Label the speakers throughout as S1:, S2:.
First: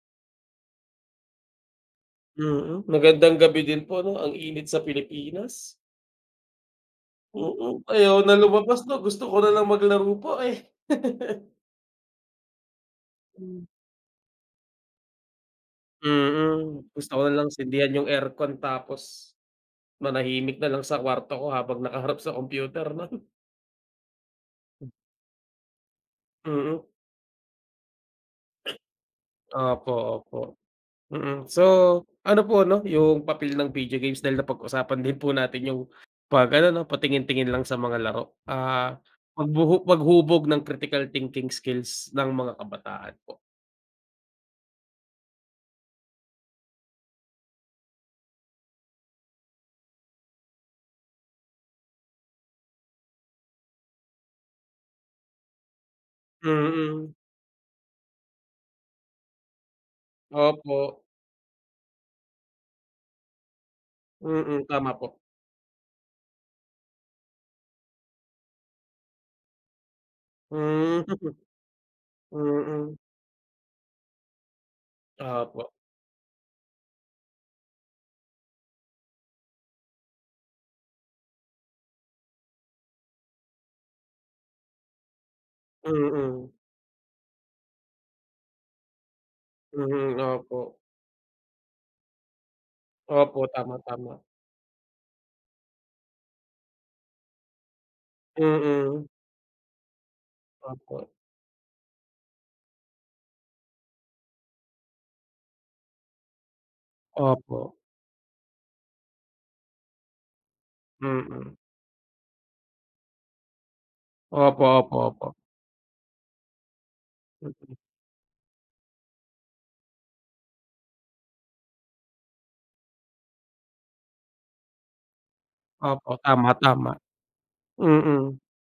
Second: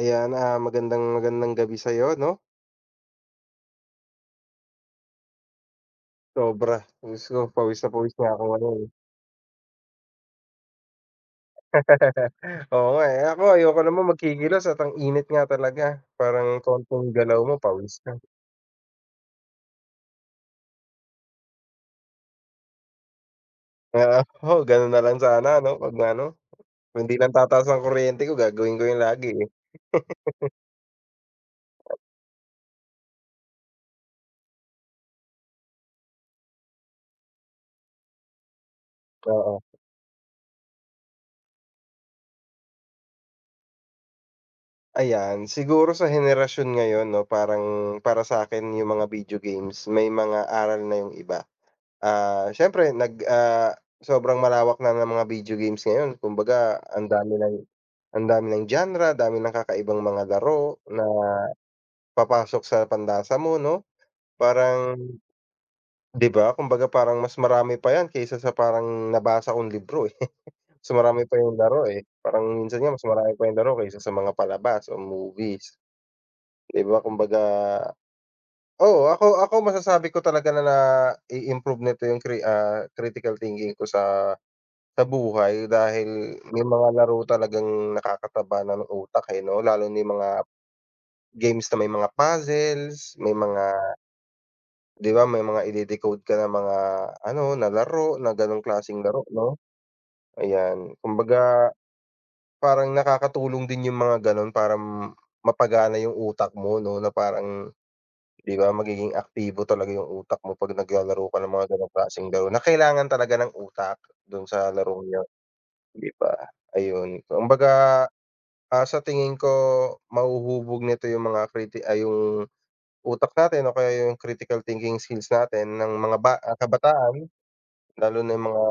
S1: Ayan, magandang magandang gabi sa'yo 'no,
S2: Mm, magandang gabi din po 'no, ang init sa Pilipinas.
S1: sobra. Diyos ko pawis
S2: Ayaw
S1: na
S2: na
S1: ako
S2: lumabas
S1: ngayon.
S2: 'no, gusto ko na lang maglaro po, eh.
S1: Oo nga, eh, ako
S2: Hmm.
S1: ayoko naman magkikilos at ang init nga talaga, parang
S2: Gusto
S1: konting
S2: ko na
S1: galaw
S2: lang
S1: mo
S2: sindihan
S1: pawis
S2: yung
S1: na.
S2: aircon tapos manahimik na lang sa kwarto ko habang nakaharap sa computer 'no.
S1: Oo, oo gano'n na lang sana 'no, 'pag ano,
S2: Mm,
S1: kung hindi lang tataas ang kuryente ko gagawin ko 'yun lagi, eh.
S2: opo, opo. So ano po 'no, yung papel ng video games dahil napag-usapan din po natin yung 'pag ano 'no, patingin-tingin lang sa mga laro, ah,
S1: Oo,
S2: pagbuhu paghubog ng critical thinking skills ng mga kabataan po.
S1: ayan siguro sa henerasyon ngayon 'no, parang para sa akin yung mga video games may mga aral na yung iba. Siyempre sobrang malawak na ng mga video games ngayon, kumbaga
S2: Mm,
S1: ang dami ng genre, dami ng kakaibang mga
S2: opo.
S1: laro na papasok sa pandasa mo 'no?
S2: Mm, tama
S1: Parang
S2: po.
S1: 'di ba, kumbaga parang mas marami pa 'yan kaysa sa parang nabasa kong libro, eh. Mas
S2: Hmm,
S1: marami pa yung laro, eh, parang minsan nga
S2: mm.
S1: mas marami pa yung laro kaysa sa mga palabas o
S2: Opo,
S1: movies, 'di ba? Kumbaga oo, ako ako masasabi ko talaga na nai-improve nito yung critical thinking ko sa buhay, dahil
S2: mm.
S1: may mga laro talagang nakakataba na ng utak, eh, 'no? Lalo na yung
S2: Mm,
S1: mga
S2: opo.
S1: games na may mga puzzles, may
S2: Opo,
S1: mga
S2: tama, tama.
S1: 'di ba, may mga ide-decode ka na mga ano, na laro, na gano'ng klaseng
S2: Mm,
S1: laro, 'no? Ayan,
S2: opo,
S1: kumbaga parang nakakatulong din yung mga gano'n para mapagana yung utak mo, 'no? Na
S2: opo.
S1: parang 'di ba, magiging aktibo talaga yung utak mo 'pag naglalaro ka ng
S2: Mm.
S1: mga gano'ng klaseng laro na kailangan talaga ng utak do'n
S2: Opo,
S1: sa
S2: opo,
S1: larong 'yon,
S2: opo.
S1: 'di ba? Ayun, kumbaga sa tingin ko mahuhubog nito yung mga kriti ay yung utak natin o kaya yung critical thinking skills natin ng
S2: Opo,
S1: mga
S2: tama, tama.
S1: kabataan,
S2: Mm,
S1: lalo
S2: mm,
S1: na yung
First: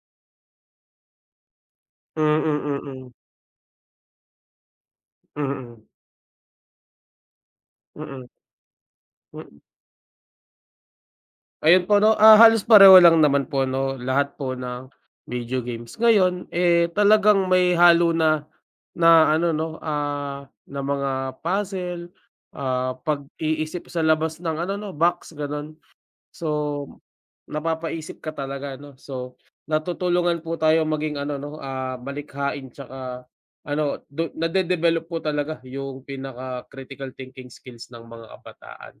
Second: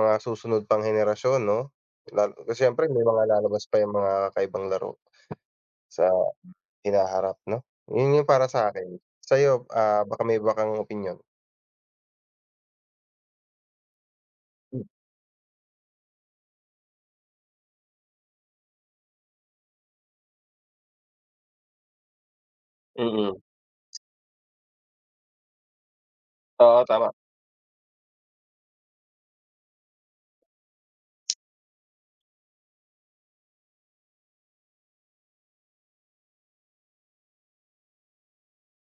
S1: mga susunod pang henerasyon 'no? Lalo kasi
S2: mm,
S1: siyempre may
S2: mm.
S1: mga lalabas pa yung mga kakaibang laro
S2: Mm,
S1: sa hinaharap 'no? Yun
S2: mm,
S1: yung para sa'kin.
S2: mm.
S1: Sa'yo, ah, baka may iba kang opinyon?
S2: Ayun po 'no, halos pareho lang naman po 'no, lahat po
S1: Hmm.
S2: ng video games. Ngayon, eh, talagang may halo na na ano 'no, na mga puzzle,
S1: Mm.
S2: pag-iisip sa labas ng ano 'no, box gano'n. So
S1: Oo, tama.
S2: napapaisip ka talaga 'no. So, natutulungan po tayo maging ano 'no, malikhain tsaka ano du nade-develop po talaga yung pinaka critical thinking skills ng mga kabataan.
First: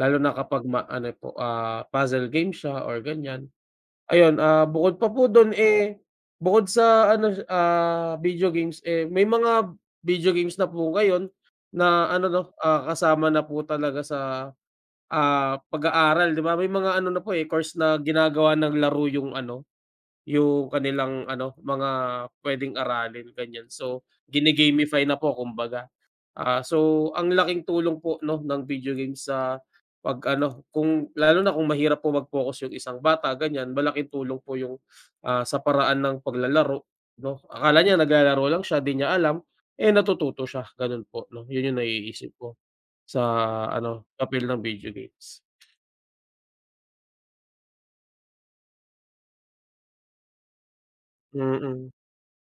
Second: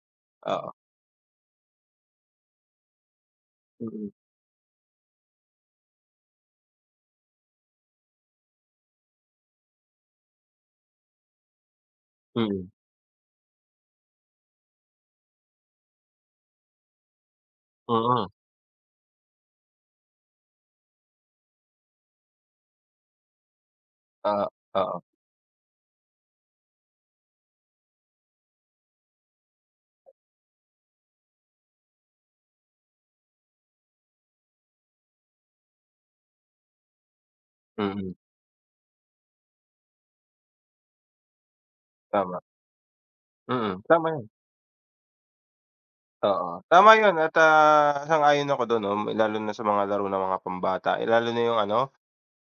S2: Lalo na kapag
S1: Oo.
S2: ano po, puzzle game siya or ganyan.
S1: Mm.
S2: Ayun, bukod pa po dun, eh, bukod sa ano, video games, eh, may mga video games na po ngayon na ano 'no,
S1: Mm.
S2: kasama na po talaga sa pag-aaral. 'Di ba may mga ano na po, eh, course na
S1: Mm.
S2: ginagawa ng laro yung ano, yung kanilang ano, mga puwedeng aralin ganyan. So,
S1: Oo, oo,
S2: gine-gamify
S1: oo.
S2: na po kumbaga. So ang laking tulong po 'no ng video games sa pag-ano kung lalo na kung mahirap po mag-focus yung isang bata ganyan, malaking tulong po yung, sa paraan ng paglalaro 'no. Akala niya
S1: Mm.
S2: naglalaro lang siya, 'di niya alam, eh, natututo siya gano'n po 'no. Yun yung naiisip
S1: Tama.
S2: ko sa
S1: Mm,
S2: ano,
S1: tama 'yan.
S2: papel ng video games.
S1: Oo, tama yun, at, ah, sang-ayon ako dun 'no, lalo na sa mga laro ng mga pambata, eh, lalo na yung
S2: Mm.
S1: ano,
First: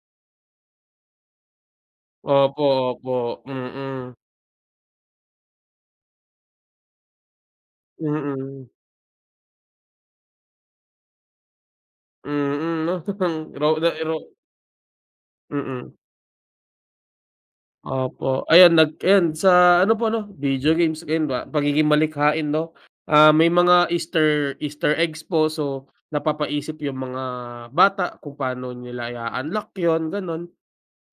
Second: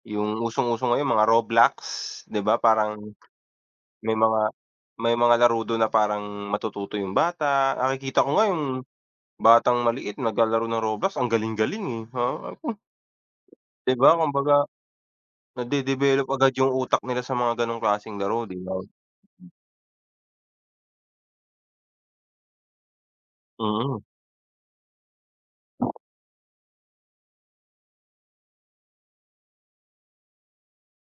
S1: yung usong-uso ngayon mga Roblox, 'di ba
S2: Opo,
S1: parang
S2: opo, mm.
S1: may mga may mga laro dun na parang matututo yung bata. Nakikita ko nga
S2: Mm.
S1: yung batang maliit naglalaro ng Roblox, ang galing-galing, eh, oo.
S2: Mm, 'no raw na
S1: 'Di ba
S2: raw
S1: kumbaga
S2: mm,
S1: nade-develop agad yung utak nila sa mga ganong klaseng laro,
S2: opo.
S1: 'di ba?
S2: Ayan sa ano po 'no, video games ayun ba pagiging malikhain 'no. Ah, may mga
S1: Mm.
S2: Easter Easter eggs po so napapaisip yung mga bata kung paano nila i-a-unlock yun, gano'n.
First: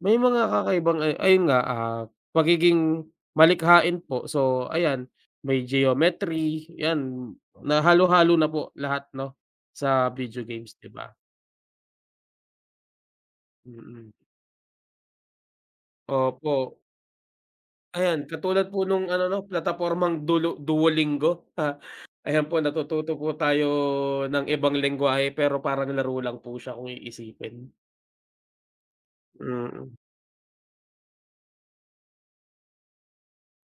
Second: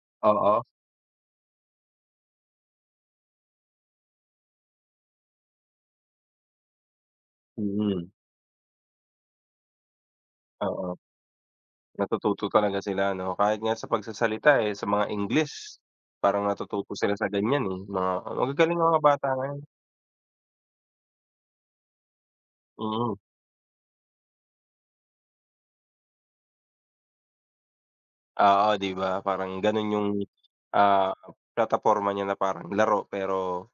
S2: May mga
S1: Oo,
S2: kakaibang ayun nga, pagiging malikhain po. So, ayan may geometry, 'yan na
S1: mm,
S2: halo-halo na po lahat 'no, sa video games, 'di
S1: oo.
S2: ba?
S1: Natututo talaga sila 'no, kahit nga sa
S2: Mm.
S1: pagsasalita, eh, sa mga English, parang
S2: Opo,
S1: natututo sila sa ganyan, eh, mga
S2: ayan katulad po
S1: magagaling ang mga
S2: nung ano
S1: bata
S2: 'no,
S1: ngayon,
S2: platapormang dulo Duolingo. Ayan po natututo
S1: mm.
S2: po tayo ng ibang lengguwahe pero parang laro lang po siya kung iisipin.
S1: Oo, 'di ba, parang gano'n
S2: Mm,
S1: yung, ah, plataporma niya na parang laro pero,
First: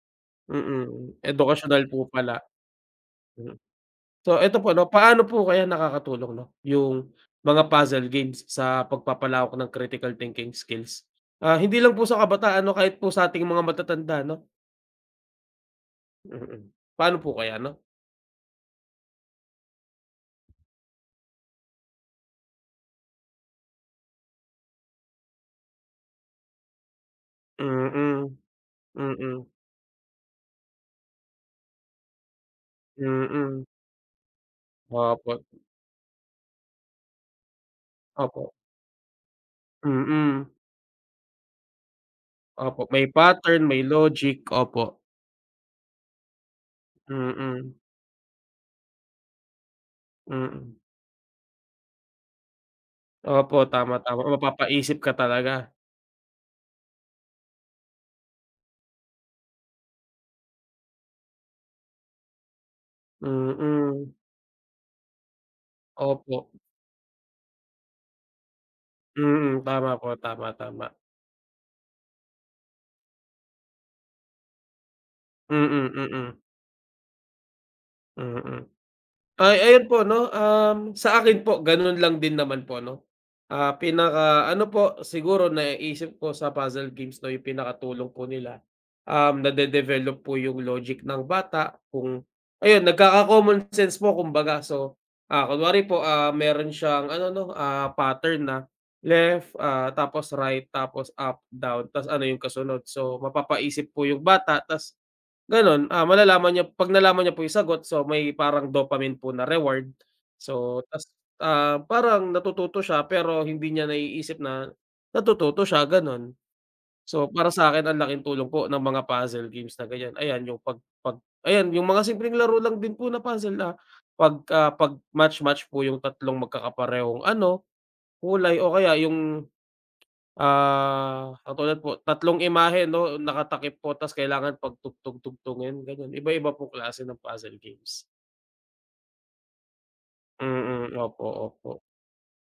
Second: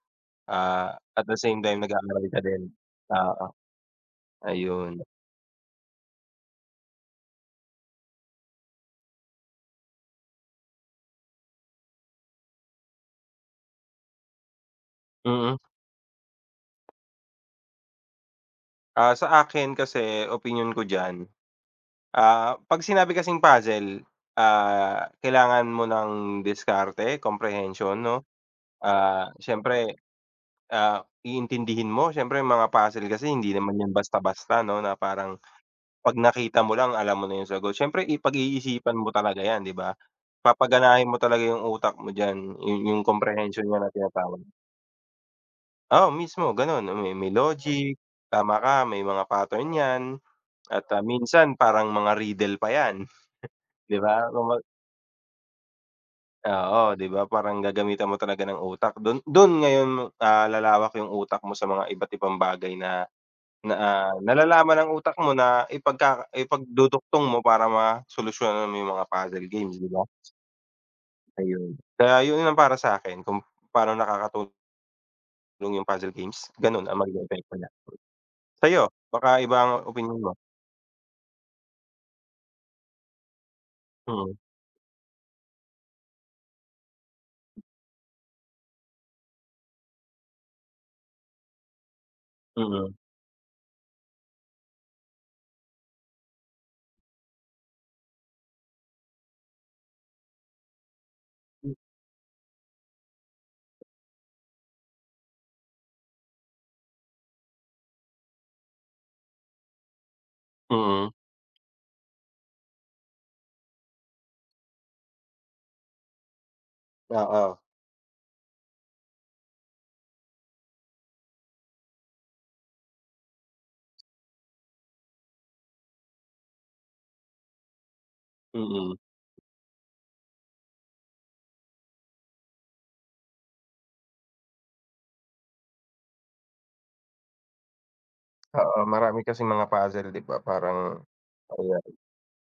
S1: ah,
S2: mm,
S1: at the same time
S2: edukasyonal po
S1: nag-aaral ka
S2: pala.
S1: din. Oo,
S2: Mm. So eto po 'no,
S1: ayun,
S2: paano po kaya nakakatulong 'no, yung mga puzzle games sa pagpapalawak ng critical thinking skills? Ah, hindi lang po sa kabataan 'no, kahit po sa ating mga matatanda 'no?
S1: mm.
S2: Mm. Paano po kaya 'no?
S1: Sa akin kasi opinyon ko diyan, ah, 'pag sinabi kasing puzzle, ah, kailangan mo ng diskarte, comprehension 'no.
S2: Mm,
S1: Ah,
S2: mm,
S1: siyempre ah, iintindihin mo siyempre yung mga puzzle kasi hindi
S2: mm.
S1: naman yan basta-basta 'no, na parang
S2: Opo,
S1: 'pag nakita mo lang alam mo na yung sagot. Siyempre
S2: opo.
S1: iisipan mo talaga yan, 'di ba?
S2: Mm,
S1: Papaganahin mo talaga yung utak mo diyan, yun
S2: opo.
S1: yung
S2: May pattern,
S1: comprehension nga
S2: may
S1: na
S2: logic,
S1: tinatawag.
S2: opo.
S1: Oo, mismo gano'n, may
S2: Mm,
S1: logic, tama ka, may mga pattern yan
S2: mm.
S1: at, ah, minsan parang mga riddle pa yan.
S2: Opo, tama,
S1: 'Di
S2: tama.
S1: ba?
S2: Mapapaisip ka talaga.
S1: Oo, 'di ba parang gagamitan mo talaga ng utak dun dun ngayon, ah, lalawak yung utak mo sa mga iba't ibang bagay na na,
S2: Mm,
S1: ah, nalalaman ng utak mo na
S2: opo.
S1: ipagdudugtong mo para masolusyonan mo yung mga puzzle
S2: Mm,
S1: games, 'di
S2: tama
S1: ba?
S2: po, tama, tama.
S1: Ayun. Kaya yun ang para sa'kin kung paano nakakatulong yung
S2: Mm,
S1: puzzle
S2: mm,
S1: games, ganun ang maging epekto niya.
S2: mm.
S1: Sa'yo, baka
S2: Ay,
S1: iba ang
S2: ayun po
S1: opinyon
S2: 'no,
S1: mo.
S2: sa akin po gano'n lang din naman po 'no. Ah,
S1: Mm,
S2: pinaka ano po siguro naiisip ko sa puzzle games 'no, yung pinakatulong po nila, nade-develop po yung logic ng bata kung ayun
S1: mm.
S2: nagkaka-common sense po kumbaga. So, kunwari po, meron siyang ano 'no, pattern na left, tapos right, tapos up, down, ta's ano yung kasunod. So, mapapaisip po yung bata ta's gano'n, malalaman niya 'pag nalaman niya po yung sagot, so may parang dopamine po na reward. So ta's,
S1: Mm,
S2: parang natututo siya pero hindi niya naiisip na natututo siya, gano'n. So para
S1: oo,
S2: sa'kin ang laking tulong po ng mga puzzle games na ganyan, ayan yung pag pag ayan yung mga simpleng laro lang din po na puzzle na pag match-match po yung tatlong magkakaparehong ano, kulay o kaya
S1: mm.
S2: yung ah, katulad po, tatlong imahe 'no, nakatakip po tas kailangan pagtugtog-tugtugin gano'n, iba-iba pong klase ng puzzle games.
S1: Oo, marami kasing mga puzzle, 'di ba, parang
S2: Mm, opo, opo.
S1: ayan,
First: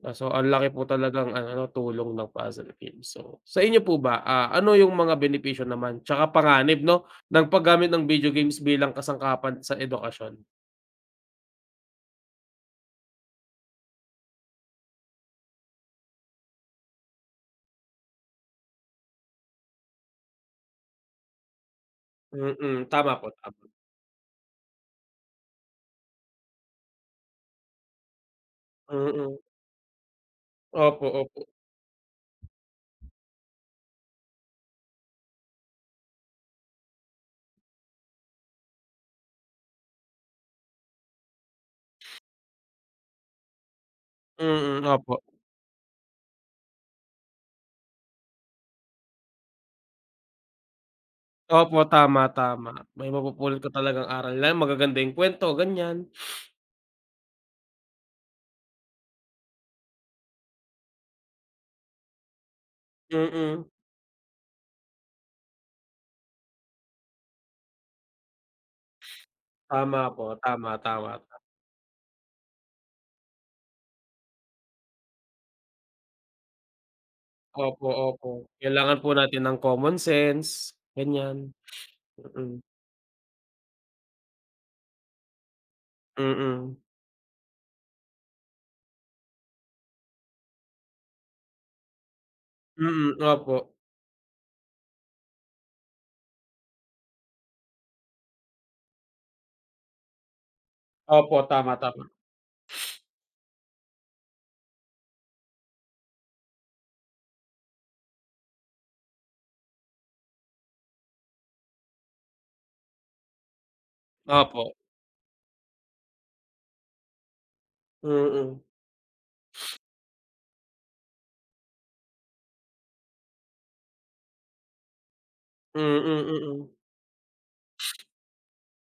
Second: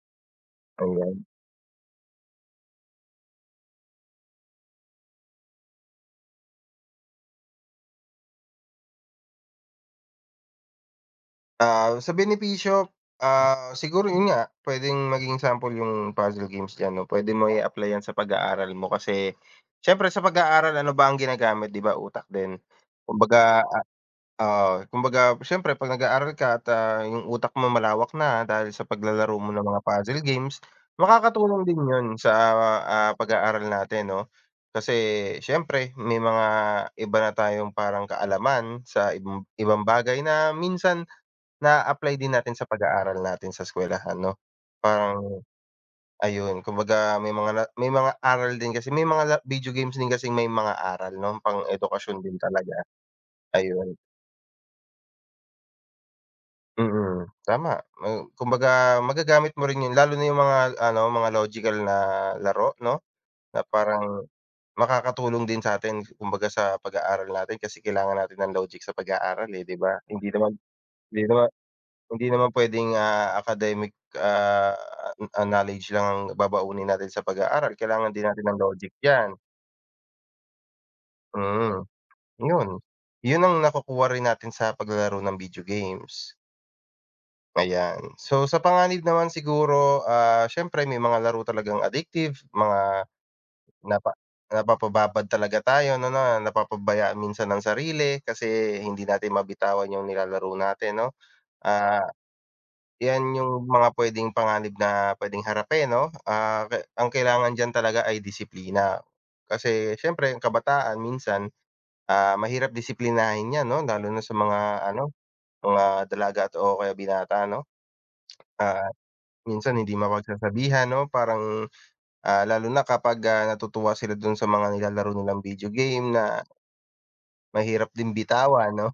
S2: Ah, so ang laki po
S1: ayan.
S2: talagang ano, tulong ng puzzle games. So, sa inyo po ba, ano yung mga benepisyo naman tsaka panganib 'no, ng paggamit ng video games bilang kasangkapan sa edukasyon?
S1: Sa benepisyo, ah, siguro yun nga, puwedeng maging sample yung puzzle games diyan 'no, puwede mo i-apply yan sa pag-aaral mo kasi siyempre sa pag-aaral ano ba ang ginagamit, 'di ba, utak din.
S2: Mm, tama po, tama.
S1: Kumbaga oo, kumbaga siyempre 'pag nag-aaral ka at, ah, yung utak mo malawak na dahil sa
S2: Mm,
S1: paglalaro mo ng mga puzzle games,
S2: opo, opo.
S1: makakatulong din yun sa, ah, pag-aaral natin 'no. Kasi siyempre may mga iba na tayong parang kaalaman sa ibang ibang bagay na minsan na-a-apply din natin sa pag-aaral natin sa eskuwelahan 'no,
S2: Mm, opo.
S1: parang ayun kumbaga may mga na may mga aral din kasi may mga video games din kasing may mga aral 'no,
S2: Opo, tama,
S1: pang-edukasyon din
S2: tama.
S1: talaga,
S2: May mapupulot ka
S1: ayun.
S2: talagang aral, lalo magaganda yung kuwento, ganiyan.
S1: Mm, tama, hmm, kumbaga magagamit mo rin 'yun lalo na yung mga ano, mga logical na laro 'no, na
S2: Mm,
S1: parang makakatulong din sa'tin kumbaga sa pag-aaral natin kasi kailangan natin ng logic sa pag-aaral, eh, 'di ba?
S2: tama po,
S1: Hindi naman
S2: tama, tama.
S1: hindi naman hindi naman pwedeng ah, academic, ah, ah, knowledge lang ang babaunin natin sa pag-aaral,
S2: Opo,
S1: kailangan din
S2: opo.
S1: natin ng logic
S2: Kailangan po
S1: diyan,
S2: natin ng common sense, ganyan.
S1: mm,
S2: Mm,
S1: yun. Yun ang nakukuha rin natin sa paglalaro ng video games,
S2: mm.
S1: ayan. So, sa panganib naman siguro, ah, siyempre may mga laro talagang addictive, mga
S2: Mm, opo.
S1: napa napapababad talaga tayo no na napapabaya minsan ang sarili kasi hindi natin mabitawan yung nilalaro natin 'no,
S2: Opo, tama, tama.
S1: ah, 'yan yung mga puwedeng panganib na puwedeng harapin 'no, ah, ang kailangan diyan talaga ay disiplina. Kasi siyempre ang kabataan minsan, ah, mahirap disiplinahin 'yan 'no, lalo na sa mga
S2: Opo.
S1: ano, mga dalaga at o kaya binata 'no.
S2: Mm.
S1: Ah, minsan hindi mapagsasabihan 'no, parang, ah, lalo na kapag, ah, natutuwa sila dun sa mga nilalaro nilang video
S2: Mm,
S1: game
S2: mm.
S1: na
S2: Mm, mm.
S1: mahirap din bitawan 'no,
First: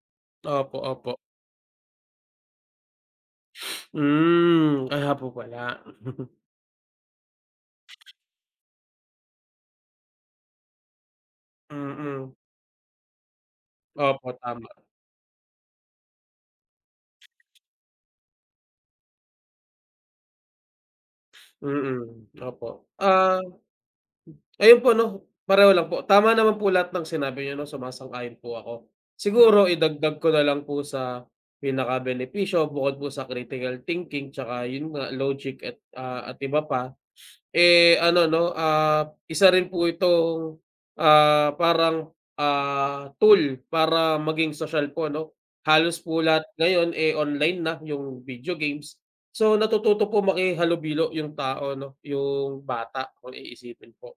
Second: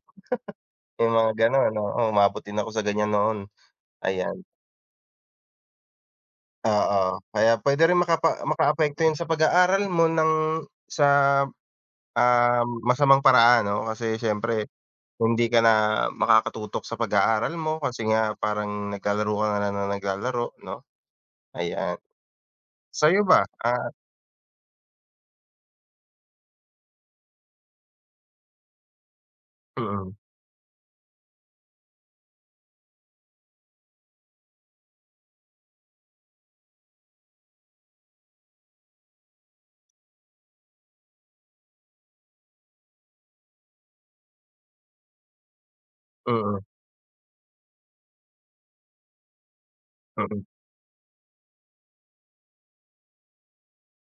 S2: Opo,
S1: yung
S2: opo.
S1: mga gano'n, oo umabot din ako sa ganiyan noon, ayan.
S2: Hmm, kaya po pala.
S1: Oo, kaya puwede rin makaapekto 'yun sa pag-aaral mo ng sa,
S2: Mm.
S1: ah, masamang paraan 'no, kasi
S2: Opo,
S1: siyempre
S2: tama.
S1: hindi ka na makakatutok sa pag-aaral mo kasi nga parang naglalaro ka na lang ng naglalaro 'no,
S2: Mm,
S1: ayan.
S2: mm, opo.
S1: Sa'yo
S2: Ah,
S1: ba, ah
S2: ayun po 'no, pareho lang po. Tama naman po lahat ng sinabi niyo 'no, sumasang-ayon po ako. Mm. Siguro
S1: mm,
S2: idagdag ko na lang po sa pinakabenepisyo bukod po sa critical thinking tsaka yun nga logic at, ah, at iba pa, eh, ano 'no, isa rin po itong, parang, tool para maging sosyal po 'no. Halos po lahat
S1: mm,
S2: ngayon, eh, online na yung video games. So, natututo po
S1: mm,
S2: makihalubilo yung tao 'no, yung bata kung iisipin po.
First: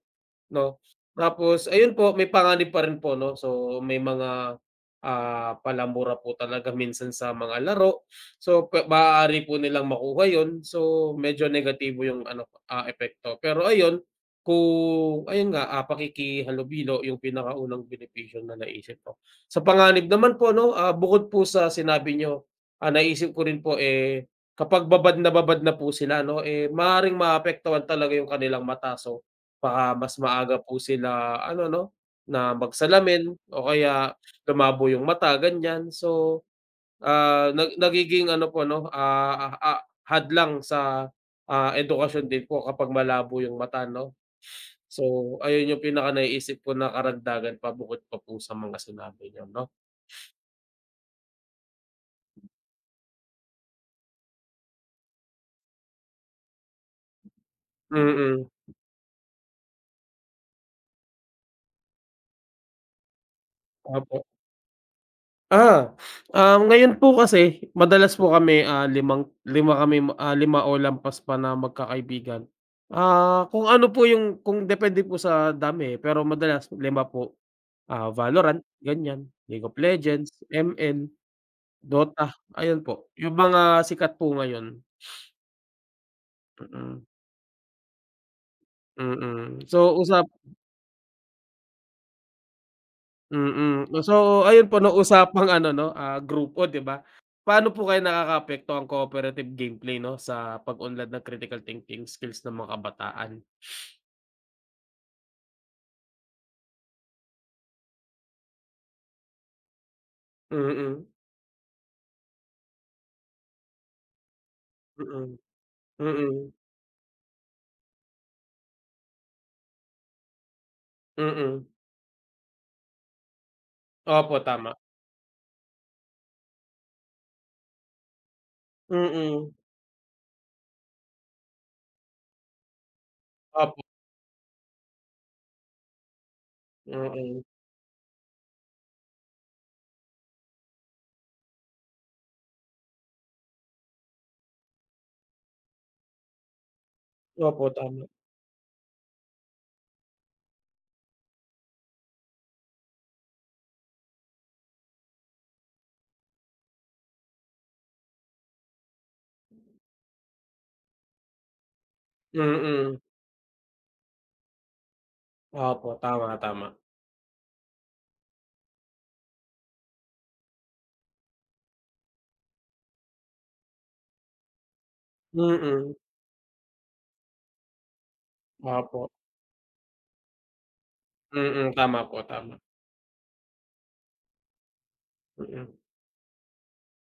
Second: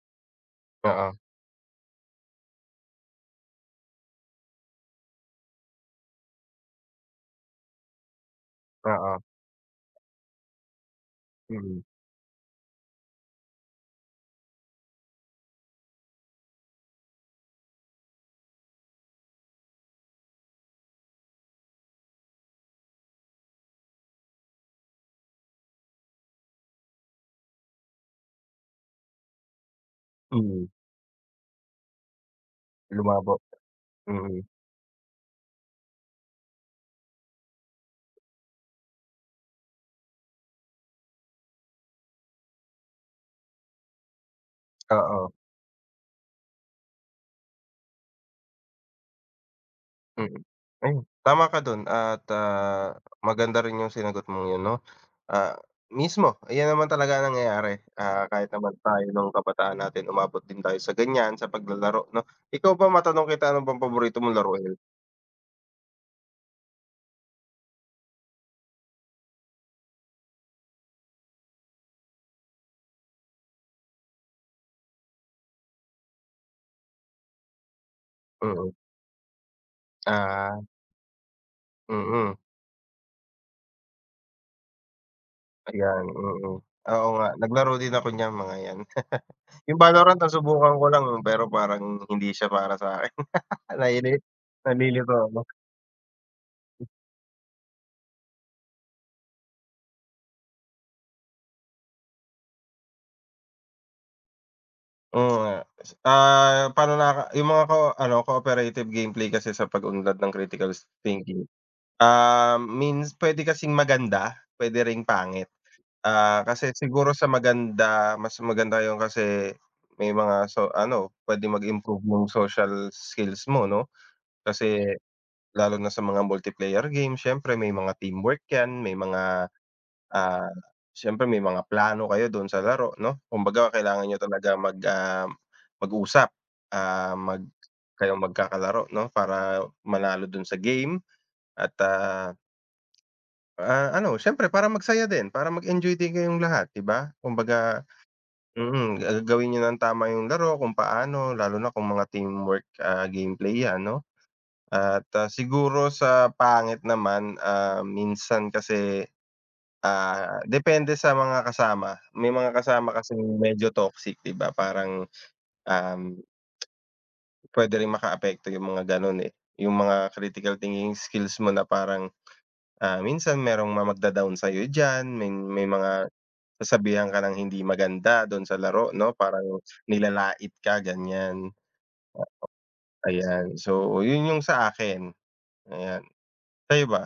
S2: 'No?
S1: oo,
S2: Tapos ayun po, may panganib pa rin po 'no, so may mga, palamura po talaga minsan sa mga laro. So
S1: oo,
S2: maaari po nilang makuha yun, so medyo
S1: mm,
S2: negatibo yung ano, epekto. Pero ayun, kung ayun nga, pakikihalubilo yung pinakaunang benepisyo na naisip ko. Sa panganib naman po 'no, bukod po sa sinabi niyo, naisip ko rin po, eh, kapag babad na po sila 'no, eh, maaaring maapektuhan talaga yung kanilang mata. So baka mas maaga
S1: mm,
S2: po sila ano 'no, na magsalamin
S1: lumabo,
S2: o kaya
S1: mm,
S2: lumabo yung mata ganyan. So, nagiging ano po 'no, hadlang sa, edukasyon din po kapag malabo yung mata 'no.
S1: oo,
S2: So, ayun yung pinaka naiisip ko na karagdagan pa bukod pa po sa mga sinabi niyo 'no.
S1: mm. Ayun, tama ka do'n at, ah, maganda rin 'yung sinagot mong 'yun 'no. Ah, mismo, ayan naman talaga ang nangyayari. Ah,
S2: Mm,
S1: kahit naman tayo nung kabataan natin umabot din tayo sa ganyan, sa paglalaro 'no. Ikaw ba, matanong kita, ano bang paborito
S2: opo.
S1: mong laruin?
S2: Ah, ngayon po kasi madalas po kami, limang lima kami, lima o lampas pa na magkakaibigan. Ah, kung ano po yung kung depende po sa dami, eh, pero madalas lima po. Ah, Valorant,
S1: Mm.
S2: ganyan, League of Legends,
S1: Ah,
S2: M ML, Dota,
S1: mm,
S2: ayun po, yung mga sikat po ngayon.
S1: ayan, mm.
S2: Mm,
S1: Oo nga, naglaro din ako niyan mga 'yan.
S2: mm.
S1: Yung
S2: So
S1: Valorant
S2: usa
S1: nasubukan ko lang pero parang hindi siya para sa'kin.
S2: Mm.
S1: Naiinis
S2: So ayun po, no,
S1: nalilito ako.
S2: usapang ano, 'no, grupo, 'di ba? Paano po kaya nakakaapekto ang cooperative gameplay, 'no, sa pag-unlad ng critical thinking skills ng mga kabataan?
S1: Oo nga. Ah, paano naka yung mga cooperative gameplay kasi sa pag-unlad ng critical
S2: Mm,
S1: thinking. Ah, means pwede kasing maganda, pwede ring
S2: mm,
S1: pangit.
S2: mm,
S1: Kasi siguro sa maganda, mas maganda 'yun kasi may mga puwedeng
S2: mm.
S1: mag-improve yung social skills mo 'no.
S2: Opo, tama.
S1: Kasi lalo na sa mga multiplayer game siyempre may mga teamwork 'yan, may mga,
S2: Mm,
S1: ah, siyempre may mga plano kayo do'n sa laro 'no. Kumbaga
S2: opo,
S1: kailangan niyo talaga mag-usap, ah,
S2: mm.
S1: mag kayong magkakalaro 'no para manalo do'n sa game at, ah, ano siyempre para magsaya din, para mag-enjoy din kayong lahat, 'di ba?
S2: Opo,
S1: Kumbaga
S2: tama.
S1: mm, gawin niyo ng tama yung laro kung paano, lalo na kung mga teamwork, ah, gameplay yan 'no? At, ah, siguro sa pangit naman, ah, minsan kasi, ah, depende sa mga kasama. May mga kasama
S2: Mm.
S1: kasi medyo toxic, 'di ba? Parang,
S2: Opo,
S1: um,
S2: tama, tama.
S1: puwede rin makaapekto yung mga gano'n, eh. Yung mga critical thinking skills mo na parang, ah, minsan merong magda-down sa'yo diyan, may
S2: Mm,
S1: mga sasabihan ka ng hindi maganda don sa laro
S2: opo.
S1: 'no, parang nilalait ka ganyan,
S2: Mm, tama po, tama.
S1: ayan. So, yun yung sa akin,
S2: Mm.
S1: ayan. Sa'yo ba?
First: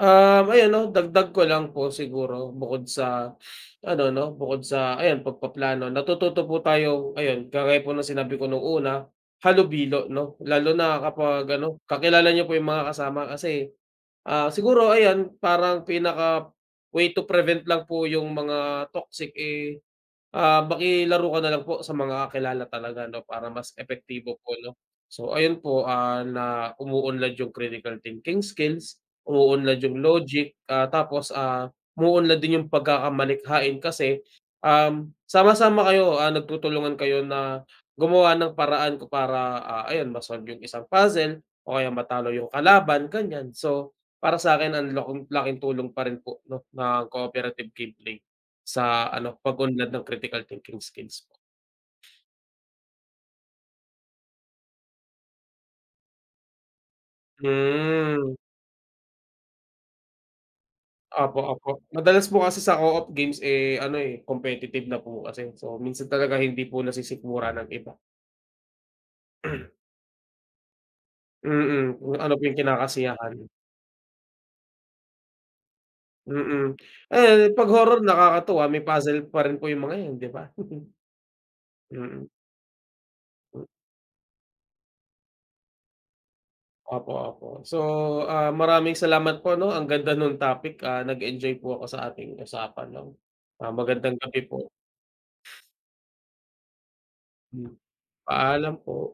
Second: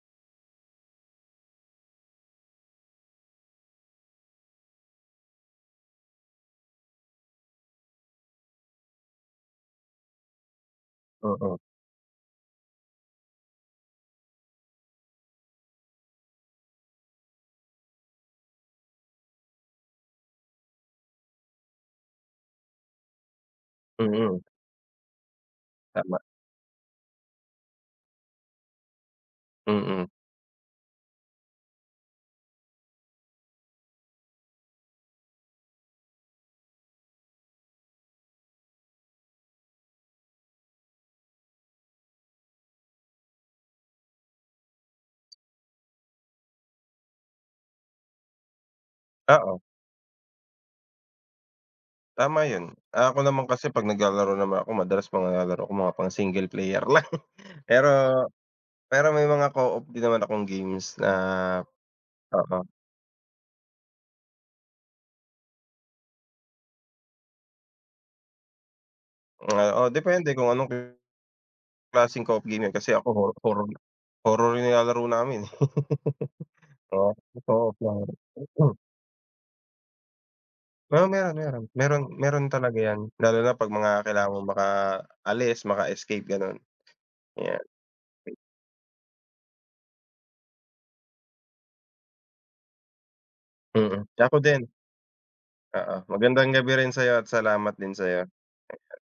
S2: Ayun 'no, dagdag ko lang po siguro bukod sa ano 'no, bukod sa ayan pagpaplano natututo po tayo ayun kagaya po ng sinabi ko nung una, halubilo 'no, lalo na kapag
S1: Oo,
S2: ano, kakilala niyo po yung mga kasama kasi, siguro ayan parang pinaka way to prevent lang po yung mga toxic, eh, makilaro ka na lang po sa mga kakilala talaga 'no, para mas epektibo
S1: mm,
S2: po 'no. So ayun po,
S1: tama,
S2: na umu-unlad yung critical thinking skills, umu-unlad yung
S1: mm.
S2: logic, tapos, umu-unlad din yung pagkakamalikhain kasi, sama-sama kayo, nagtutulungan kayo na gumawa ng paraan ko para, ayun ma-solve yung isang puzzle o kaya matalo yung kalaban, ganyan. So para sa'kin ang laking laking tulong pa rin po 'no, ng cooperative gameplay. Sa ano,
S1: Oo,
S2: pag-unlad ng critical thinking skills po.
S1: tama yun. Ako naman kasi 'pag naglalaro naman ako madalas mga nilalaro ko mga pang single player lang. Pero
S2: Hmm.
S1: Pero may mga co-op din naman akong games na
S2: Opo, opo. Madalas po kasi
S1: oo,
S2: sa co-op games, eh, ano, eh, competitive na po kasi. So, minsan talaga hindi po nasisikmura ng iba.
S1: oo, depende kung anong
S2: Mm, kung
S1: klaseng
S2: ano po
S1: co-op
S2: yung
S1: game yun, kasi ako hor
S2: kinakasiyahan.
S1: horror horror yung nilalaro namin, eh.
S2: Mm.
S1: Oo,
S2: Eh, 'pag
S1: co-op
S2: horror
S1: lang.
S2: nakakatuwa may puzzle pa rin po yung mga 'yan, 'di ba?
S1: Oo, meron, meron. Meron,
S2: Mm.
S1: meron talaga 'yan, lalo na 'pag mga kailangan mong makaalis, maka-escape gano'n,
S2: Opo, opo.
S1: 'yan.
S2: So, maraming salamat po 'no, ang ganda nung topic, nag-enjoy po ako sa ating usapan 'no. Ah,
S1: Mm,
S2: magandang
S1: ako
S2: gabi
S1: din,
S2: po.
S1: oo. Magandang gabi rin sa'yo at
S2: Hmm,
S1: salamat din sa'yo.
S2: paalam po.